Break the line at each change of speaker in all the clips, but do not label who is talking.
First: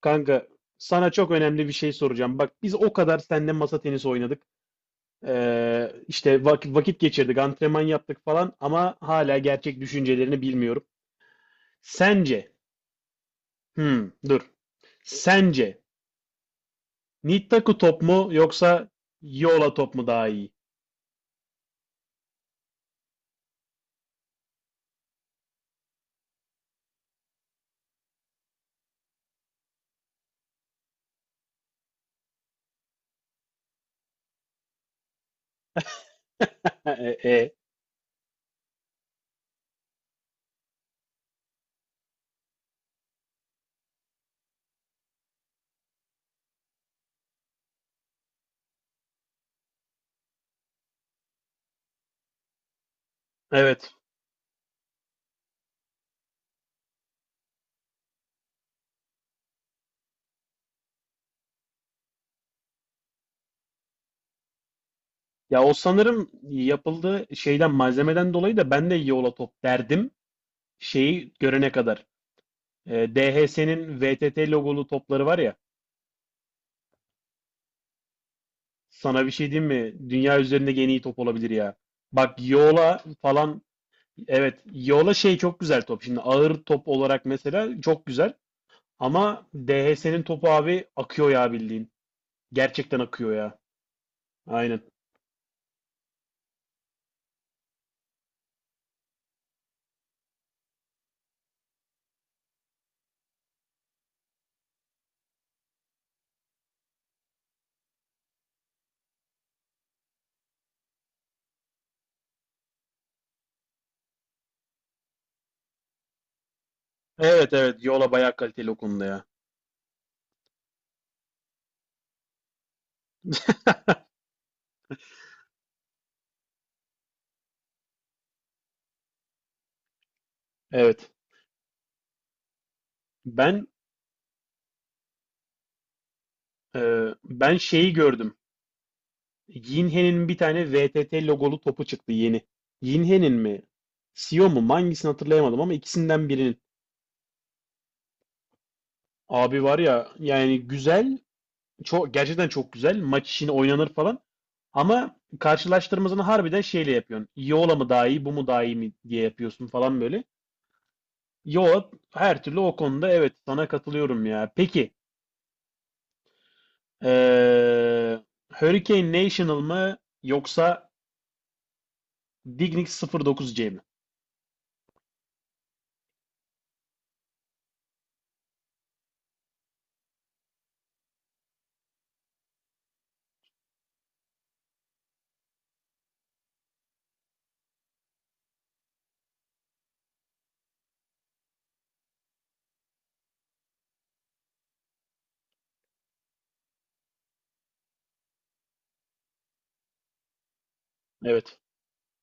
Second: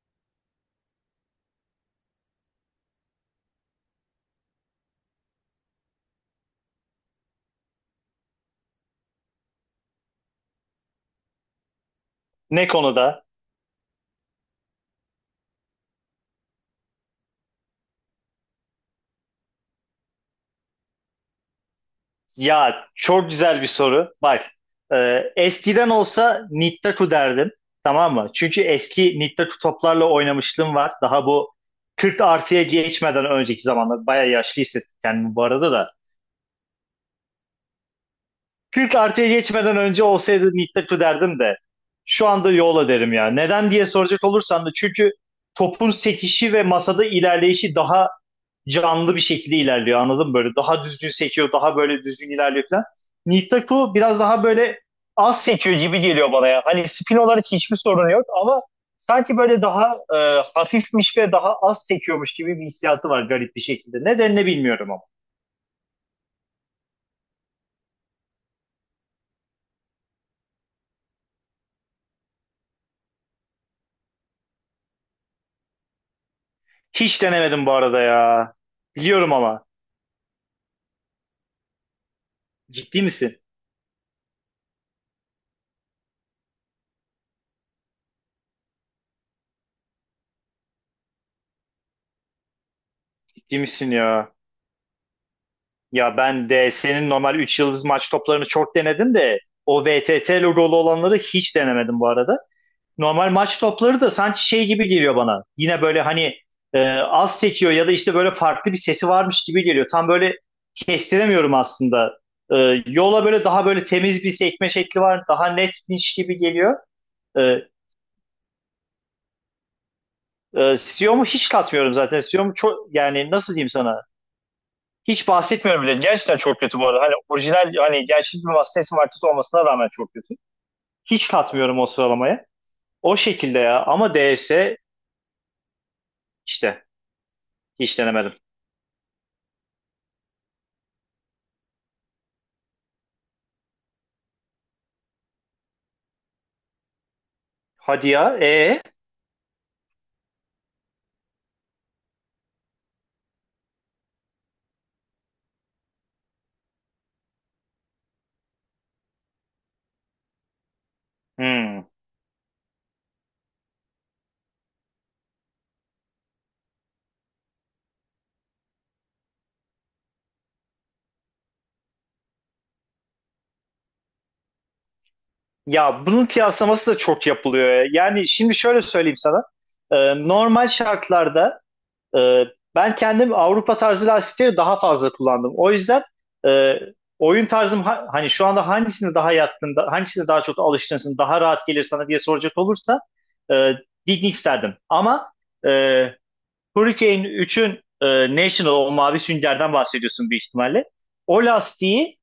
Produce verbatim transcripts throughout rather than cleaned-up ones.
Kanka sana çok önemli bir şey soracağım. Bak biz o kadar seninle masa tenisi oynadık. Ee, işte vakit, vakit geçirdik, antrenman yaptık falan ama hala gerçek düşüncelerini bilmiyorum. Sence,
Ne konuda?
hmm, dur. Sence Nittaku top mu yoksa Yola top mu daha iyi?
Ya çok güzel bir soru. Bak e, eskiden olsa Nittaku derdim. Tamam mı? Çünkü eski Nittaku toplarla oynamışlığım var. Daha bu kırk artıya geçmeden önceki zamanlar. Baya yaşlı hissettim kendimi bu arada da.
E, e, e.
kırk artıya geçmeden önce olsaydı Nittaku derdim de. Şu anda Yola derim ya. Neden diye soracak olursan da çünkü topun sekişi ve masada ilerleyişi daha canlı bir şekilde ilerliyor, anladın mı? Böyle daha düzgün sekiyor, daha böyle düzgün ilerliyor falan. Nihil Taku
Evet.
biraz daha böyle az sekiyor gibi geliyor bana ya. Hani spin olarak hiçbir sorun yok ama sanki böyle daha e, hafifmiş ve daha az sekiyormuş gibi bir hissiyatı var garip bir şekilde. Nedenini bilmiyorum ama.
Ya o sanırım yapıldığı şeyden malzemeden dolayı da ben de Yola top derdim. Şeyi görene kadar. Ee, D H S'nin V T T logolu topları var ya.
Hiç denemedim bu arada ya.
Sana bir
Biliyorum
şey
ama.
diyeyim mi? Dünya üzerinde en iyi top olabilir ya. Bak Yola
Ciddi misin?
falan. Evet, Yola şey çok güzel top. Şimdi ağır top olarak mesela çok güzel. Ama D H S'nin topu abi akıyor ya bildiğin. Gerçekten akıyor ya.
Ciddi misin ya?
Aynen.
Ya ben de senin normal üç yıldız maç toplarını çok denedim de o V T T logolu olanları hiç denemedim bu arada. Normal maç topları da sanki şey gibi geliyor bana. Yine böyle hani e, az çekiyor ya da işte böyle farklı bir sesi varmış gibi geliyor. Tam böyle kestiremiyorum aslında. E, yola böyle daha böyle temiz bir sekme şekli var. Daha netmiş gibi geliyor.
Evet,
E,
evet, Yola bayağı kaliteli o konuda ya.
e, Siyom'u hiç katmıyorum zaten. Siyom'u çok, yani nasıl diyeyim sana? Hiç bahsetmiyorum bile. Gerçekten çok kötü bu arada. Hani orijinal, hani gerçek bir ses markası olmasına rağmen çok kötü.
Evet.
Hiç katmıyorum o sıralamaya. O şekilde
Ben
ya. Ama D S işte
e, ben şeyi
hiç denemedim.
gördüm. Yinhe'nin bir tane V T T logolu topu çıktı yeni. Yinhe'nin mi? Sio mu? Hangisini hatırlayamadım ama ikisinden birinin.
Hadi ya. E.
Abi var ya, yani güzel, çok gerçekten çok güzel, maç işini oynanır falan ama karşılaştırmasını harbiden şeyle yapıyorsun. Yola mı daha iyi, bu mu daha iyi mi diye yapıyorsun falan böyle.
Hmm.
Yola her türlü o konuda, evet, sana katılıyorum ya. Peki eee Hurricane National mı yoksa Dignics sıfır dokuz C mi?
Ya bunun kıyaslaması da çok yapılıyor. Yani şimdi şöyle söyleyeyim sana. Ee, normal şartlarda e, ben kendim Avrupa tarzı lastikleri daha fazla kullandım. O yüzden e, oyun tarzım ha- hani şu anda hangisine daha yatkın, da- hangisine daha çok alışkınsın, daha rahat gelir sana diye soracak olursa e, Dignics derdim. Ama e, Hurricane üçün e, National, o mavi süngerden bahsediyorsun bir ihtimalle. O
Evet.
lastiği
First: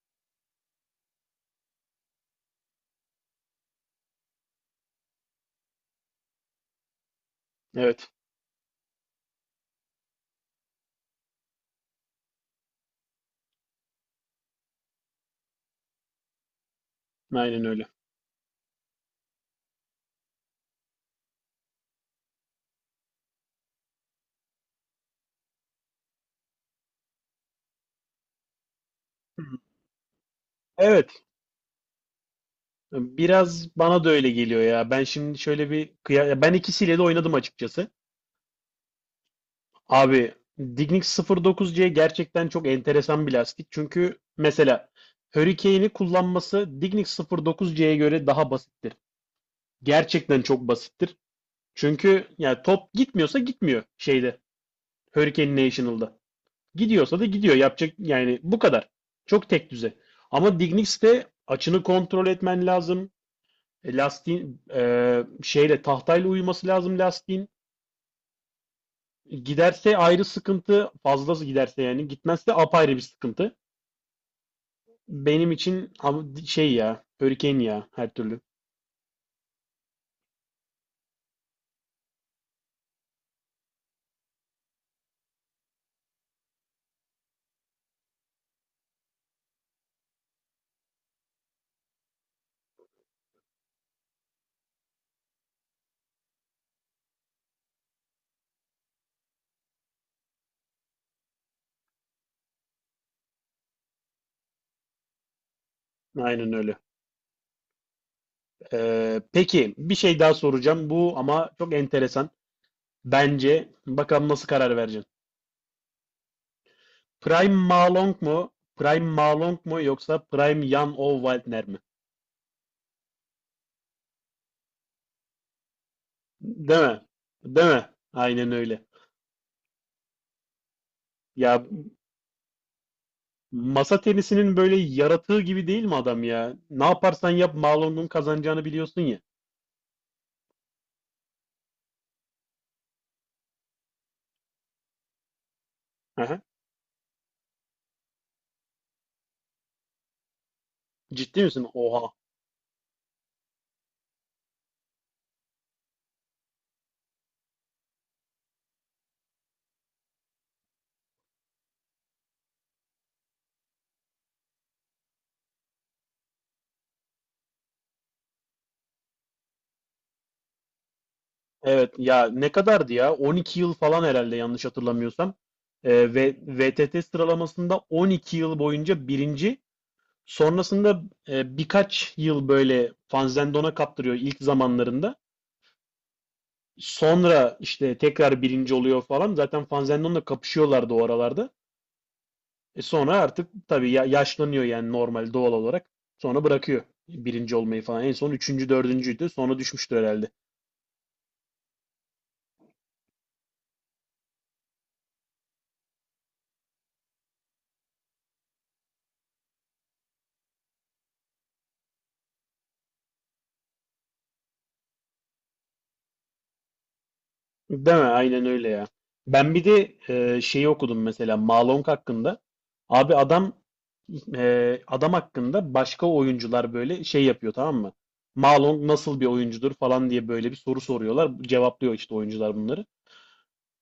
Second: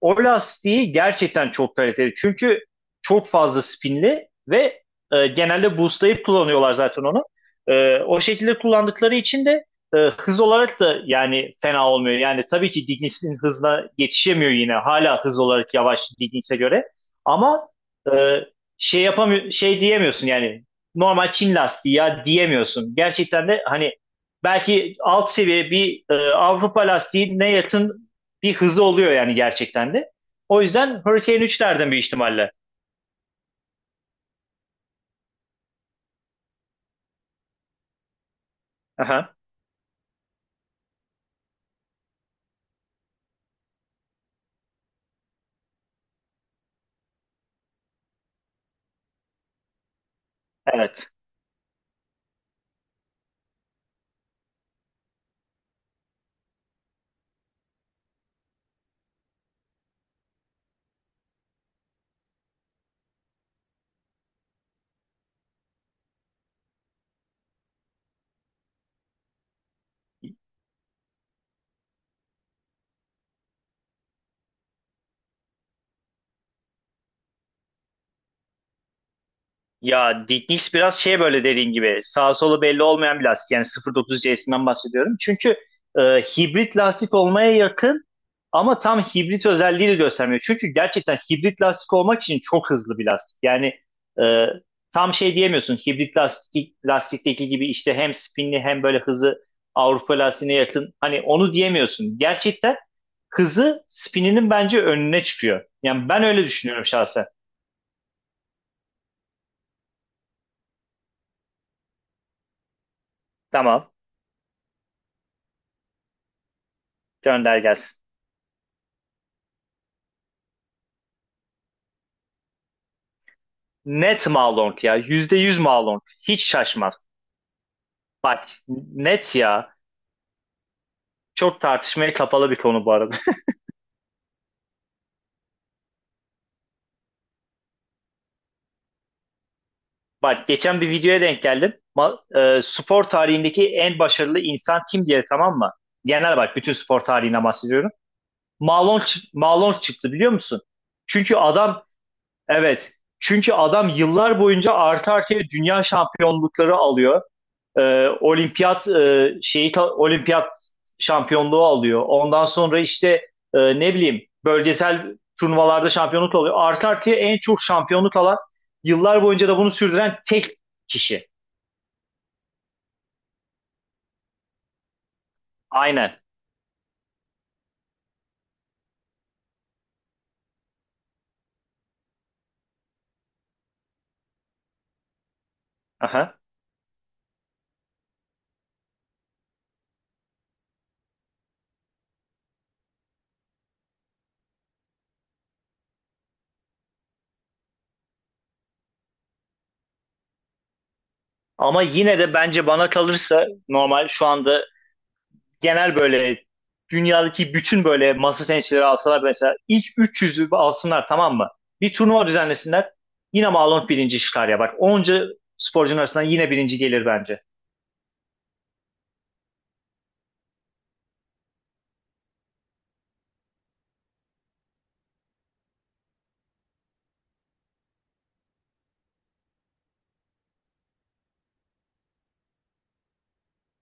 o lastiği gerçekten çok kaliteli. Çünkü çok fazla spinli ve e, genelde boostlayıp kullanıyorlar zaten onu. E,
Evet.
o şekilde kullandıkları için de e, hız olarak da yani fena olmuyor. Yani tabii ki Dignics'in hızına yetişemiyor yine. Hala hız olarak yavaş Dignics'e göre.
Aynen
Ama
öyle.
e, şey yapamıyor, şey diyemiyorsun yani, normal Çin lastiği ya diyemiyorsun. Gerçekten de hani belki alt seviye bir e, Avrupa lastiğine yakın bir hızı oluyor yani gerçekten de. O yüzden
Evet.
Hurricane üçlerden bir ihtimalle.
Biraz bana da öyle geliyor ya. Ben şimdi şöyle bir kıya- Ya ben ikisiyle de oynadım açıkçası.
Aha,
Abi Dignics sıfır dokuz C gerçekten çok enteresan bir lastik. Çünkü mesela Hurricane'i kullanması Dignics sıfır dokuz C'ye göre daha basittir. Gerçekten çok
evet.
basittir. Çünkü yani top gitmiyorsa gitmiyor şeyde, Hurricane National'da. Gidiyorsa da gidiyor. Yapacak yani bu kadar. Çok tek düze. Ama Dignics'te açını kontrol etmen lazım. E, Lastiğin e, şeyle tahtayla uyuması lazım lastiğin. Giderse ayrı sıkıntı, fazlası giderse yani. Gitmezse apayrı bir sıkıntı. Benim için av- şey ya, Hurricane ya her türlü.
Ya Dignics biraz şey, böyle dediğin gibi sağ solu belli olmayan bir lastik. Yani sıfır virgül otuz C S'inden bahsediyorum. Çünkü e, hibrit lastik olmaya yakın ama tam hibrit özelliği de göstermiyor. Çünkü gerçekten hibrit lastik olmak için çok hızlı bir lastik. Yani e, tam şey diyemiyorsun, hibrit lastik, lastikteki gibi işte hem spinli hem böyle hızı Avrupa lastiğine yakın. Hani onu diyemiyorsun. Gerçekten hızı spininin bence önüne çıkıyor. Yani ben öyle
Aynen öyle.
düşünüyorum şahsen.
Ee, peki bir şey daha soracağım. Bu ama çok enteresan. Bence
Tamam,
bakalım nasıl karar vereceksin. Prime
gönder gelsin.
Malong mu? Prime Malong mu yoksa Prime Jan Olwaltner mi?
Net Malong ya. Yüzde yüz Malong. Hiç
Değil
şaşmaz.
mi? Değil mi? Aynen öyle.
Net ya. Çok
Ya
tartışmaya kapalı bir konu bu arada.
masa tenisinin böyle yaratığı gibi değil mi adam ya? Ne yaparsan yap, Marlon'un kazanacağını biliyorsun ya.
Bak geçen bir videoya denk geldim. Ma- e, spor tarihindeki en başarılı insan kim diye, tamam mı? Genel
Aha.
bak, bütün spor tarihinden bahsediyorum. Malong, çı- Malong çıktı, biliyor musun? Çünkü
Ciddi misin?
adam
Oha.
evet. Çünkü adam yıllar boyunca arka arkaya dünya şampiyonlukları alıyor. E, olimpiyat e, şeyi olimpiyat şampiyonluğu alıyor. Ondan sonra işte e, ne bileyim bölgesel turnuvalarda şampiyonluk alıyor. Artı artıya en çok şampiyonluk alan, yıllar boyunca da bunu sürdüren tek kişi.
Evet ya, ne kadardı ya? on iki yıl falan herhalde, yanlış hatırlamıyorsam. Ee,
Aynen.
ve V T T sıralamasında on iki yıl boyunca birinci. Sonrasında e, birkaç yıl böyle Fanzendon'a kaptırıyor ilk zamanlarında.
Aha.
Sonra işte tekrar birinci oluyor falan. Zaten Fanzendon'la kapışıyorlardı o aralarda. E sonra artık tabii ya- yaşlanıyor yani, normal, doğal olarak. Sonra bırakıyor birinci olmayı falan. En son üçüncü, dördüncüydü. Sonra düşmüştür herhalde.
Ama yine de bence, bana kalırsa normal şu anda genel böyle dünyadaki bütün böyle masa tenisçileri alsalar, mesela ilk üç yüzü alsınlar, tamam mı? Bir turnuva düzenlesinler. Yine Malone birinci çıkar ya bak. Onca sporcunun arasından yine birinci gelir bence.
Değil mi? Aynen öyle ya. Ben bir de e, şeyi okudum mesela Malong hakkında. Abi adam e, adam hakkında başka oyuncular böyle şey yapıyor, tamam mı? Malong nasıl bir oyuncudur falan diye böyle bir soru soruyorlar. Cevaplıyor işte oyuncular bunları.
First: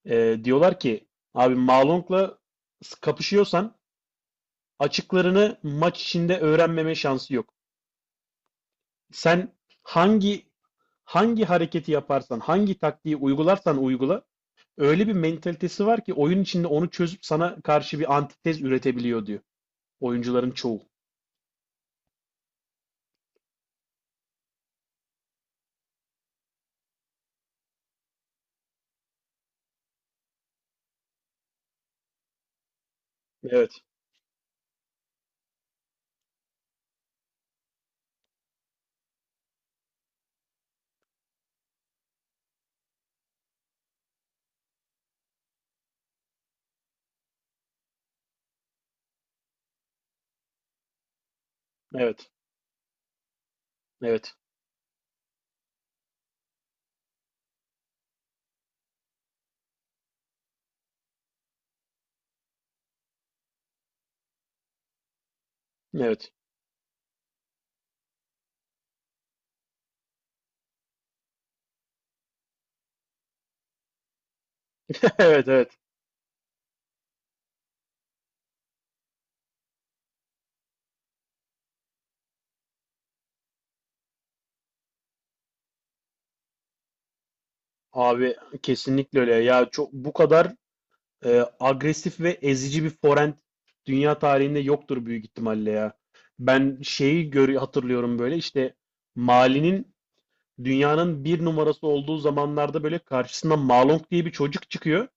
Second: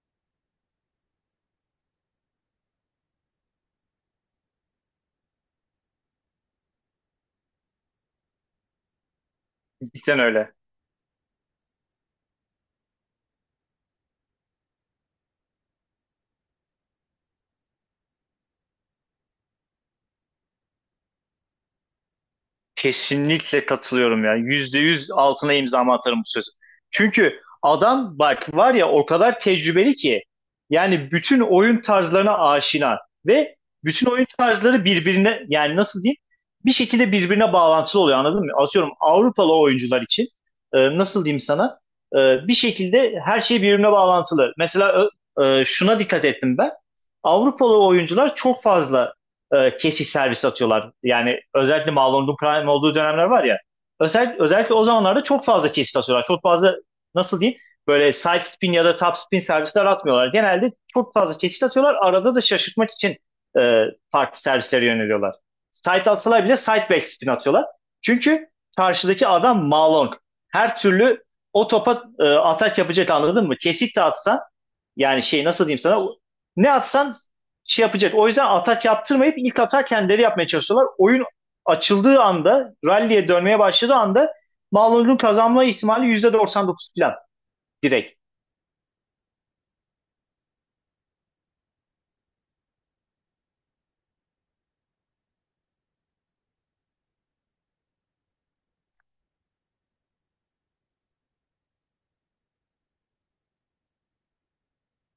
Ee, diyorlar ki, abi, Malong'la s- kapışıyorsan açıklarını maç içinde öğrenmeme şansı yok. Sen
Cidden
hangi
öyle.
hangi hareketi yaparsan, hangi taktiği uygularsan uygula, öyle bir mentalitesi var ki oyun içinde onu çözüp sana karşı bir antitez üretebiliyor, diyor oyuncuların çoğu.
Kesinlikle katılıyorum ya. Yüzde yüz altına imzamı atarım bu sözü. Çünkü adam bak var ya, o kadar tecrübeli ki yani bütün oyun tarzlarına aşina ve
Evet,
bütün oyun tarzları birbirine, yani nasıl diyeyim, bir şekilde birbirine bağlantılı oluyor, anladın mı? Atıyorum Avrupalı oyuncular için e, nasıl diyeyim sana, e, bir şekilde her şey birbirine bağlantılı. Mesela ö- e, şuna dikkat ettim ben. Avrupalı oyuncular çok fazla e, kesiş servisi atıyorlar. Yani özellikle
evet,
Malone Prime olduğu dönemler var ya.
evet,
Özel, özellikle o zamanlarda çok fazla kesit atıyorlar. Çok fazla, nasıl diyeyim, böyle side spin ya da top spin servisler atmıyorlar. Genelde çok fazla kesit atıyorlar. Arada da şaşırtmak için e, farklı servislere yöneliyorlar. Side
evet,
atsalar bile side back spin atıyorlar. Çünkü karşıdaki adam Malone. Her türlü o topa e, atak yapacak, anladın mı? Kesit de atsan yani şey,
evet,
nasıl
evet.
diyeyim sana, ne atsan şey yapacak. O yüzden atak yaptırmayıp ilk atak kendileri yapmaya çalışıyorlar. Oyun açıldığı anda, rally'e dönmeye başladığı anda Malum'un kazanma ihtimali yüzde doksan dokuz falan, direkt.
Abi, kesinlikle öyle. Ya çok, bu kadar e, agresif ve ezici bir forend dünya tarihinde yoktur büyük ihtimalle ya. Ben şeyi gör hatırlıyorum, böyle işte Mali'nin dünyanın bir numarası olduğu zamanlarda böyle karşısına Malong diye bir çocuk çıkıyor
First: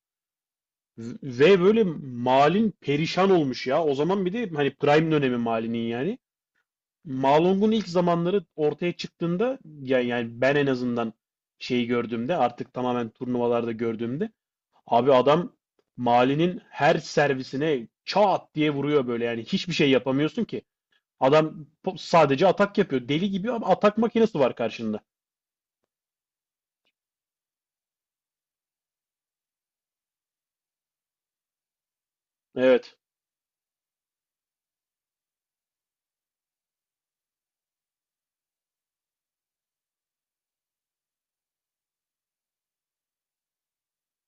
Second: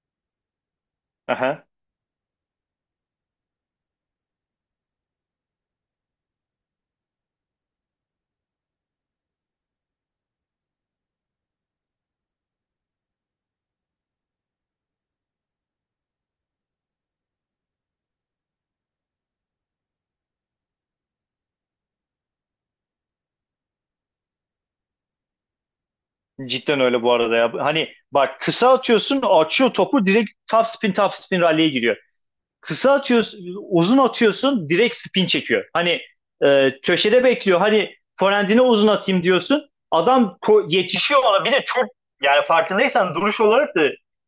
ve
Aha.
böyle Malin perişan olmuş ya. O zaman bir de hani prime dönemi Mali'nin yani. Malong'un ilk zamanları ortaya çıktığında yani, yani ben en azından şeyi gördüğümde, artık tamamen turnuvalarda gördüğümde, abi adam Mali'nin her servisine çat diye vuruyor böyle, yani hiçbir şey yapamıyorsun ki. Adam po- sadece atak yapıyor. Deli gibi, ama atak makinesi var karşında.
Cidden öyle bu arada ya. Hani bak, kısa atıyorsun, açıyor topu, direkt top spin, top spin rally'e giriyor. Kısa
Evet,
atıyorsun, uzun atıyorsun direkt spin çekiyor. Hani e, köşede bekliyor. Hani forendine uzun atayım diyorsun. Adam yetişiyor ona. Bir de çok, yani farkındaysan duruş olarak da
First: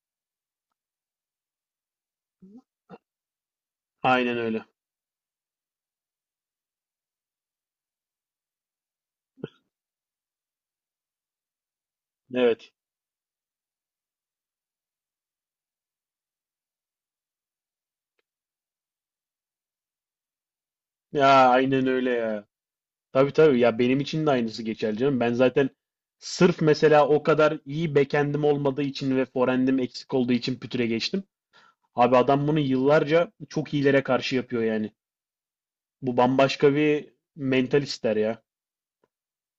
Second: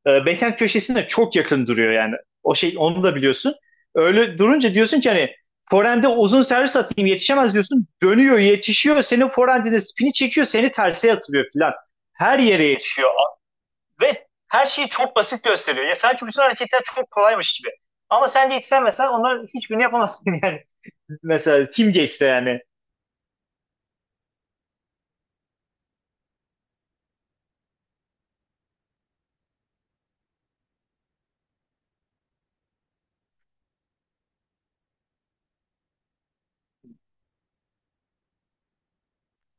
e, backhand köşesine çok yakın duruyor yani. O şey, onu da biliyorsun.
aynen
Öyle
öyle.
durunca diyorsun ki hani forende uzun servis atayım yetişemez diyorsun. Dönüyor, yetişiyor. Senin forendine spini çekiyor. Seni terse yatırıyor filan. Her yere
Evet.
yetişiyor. Ve her şeyi çok basit gösteriyor. Ya sanki bütün hareketler çok kolaymış gibi. Ama sen geçsen mesela onların hiçbirini yapamazsın yani.
Ya
Mesela
aynen
kim
öyle
geçse
ya.
yani.
Tabii, tabii ya, benim için de aynısı geçerli canım. Ben zaten sırf mesela o kadar iyi backend'im olmadığı için ve forehand'im eksik olduğu için pütüre geçtim. Abi adam bunu yıllarca çok iyilere karşı yapıyor yani. Bu bambaşka bir mental ister ya.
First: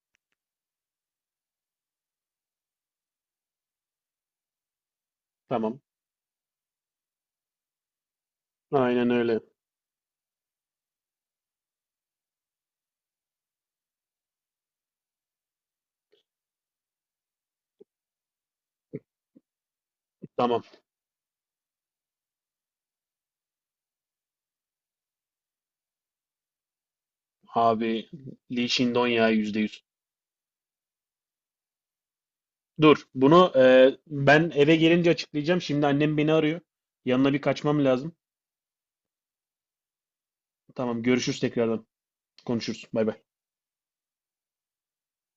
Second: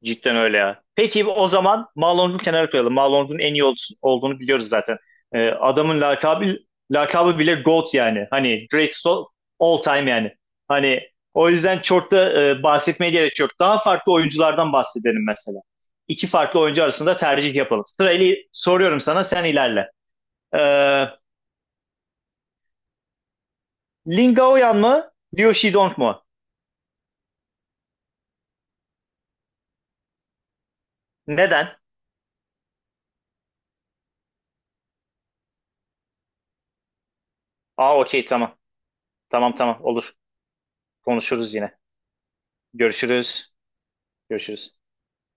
Cidden öyle ya. Peki o zaman Malong'u kenara koyalım. Malong'un en iyi ol- olduğunu biliyoruz zaten. Ee,
Tamam.
adamın lakabı, lakabı bile GOAT yani. Hani greatest
Aynen
all,
öyle.
all time yani. Hani o yüzden çok da e, bahsetmeye gerek yok. Daha farklı oyunculardan bahsedelim mesela. İki farklı oyuncu arasında tercih yapalım. Sırayla soruyorum sana, sen ilerle.
Tamam
Ee, Lin Gaoyan mı? Liu Shidong mu?
abi, Lee Shindon ya, yüzde yüz.
Neden?
Dur, bunu e, ben eve gelince açıklayacağım. Şimdi annem beni arıyor. Yanına bir kaçmam
Aa,
lazım.
okey, tamam. Tamam tamam, olur.
Tamam, görüşürüz
Konuşuruz yine.
tekrardan. Konuşuruz. Bay bay.
Görüşürüz. Görüşürüz.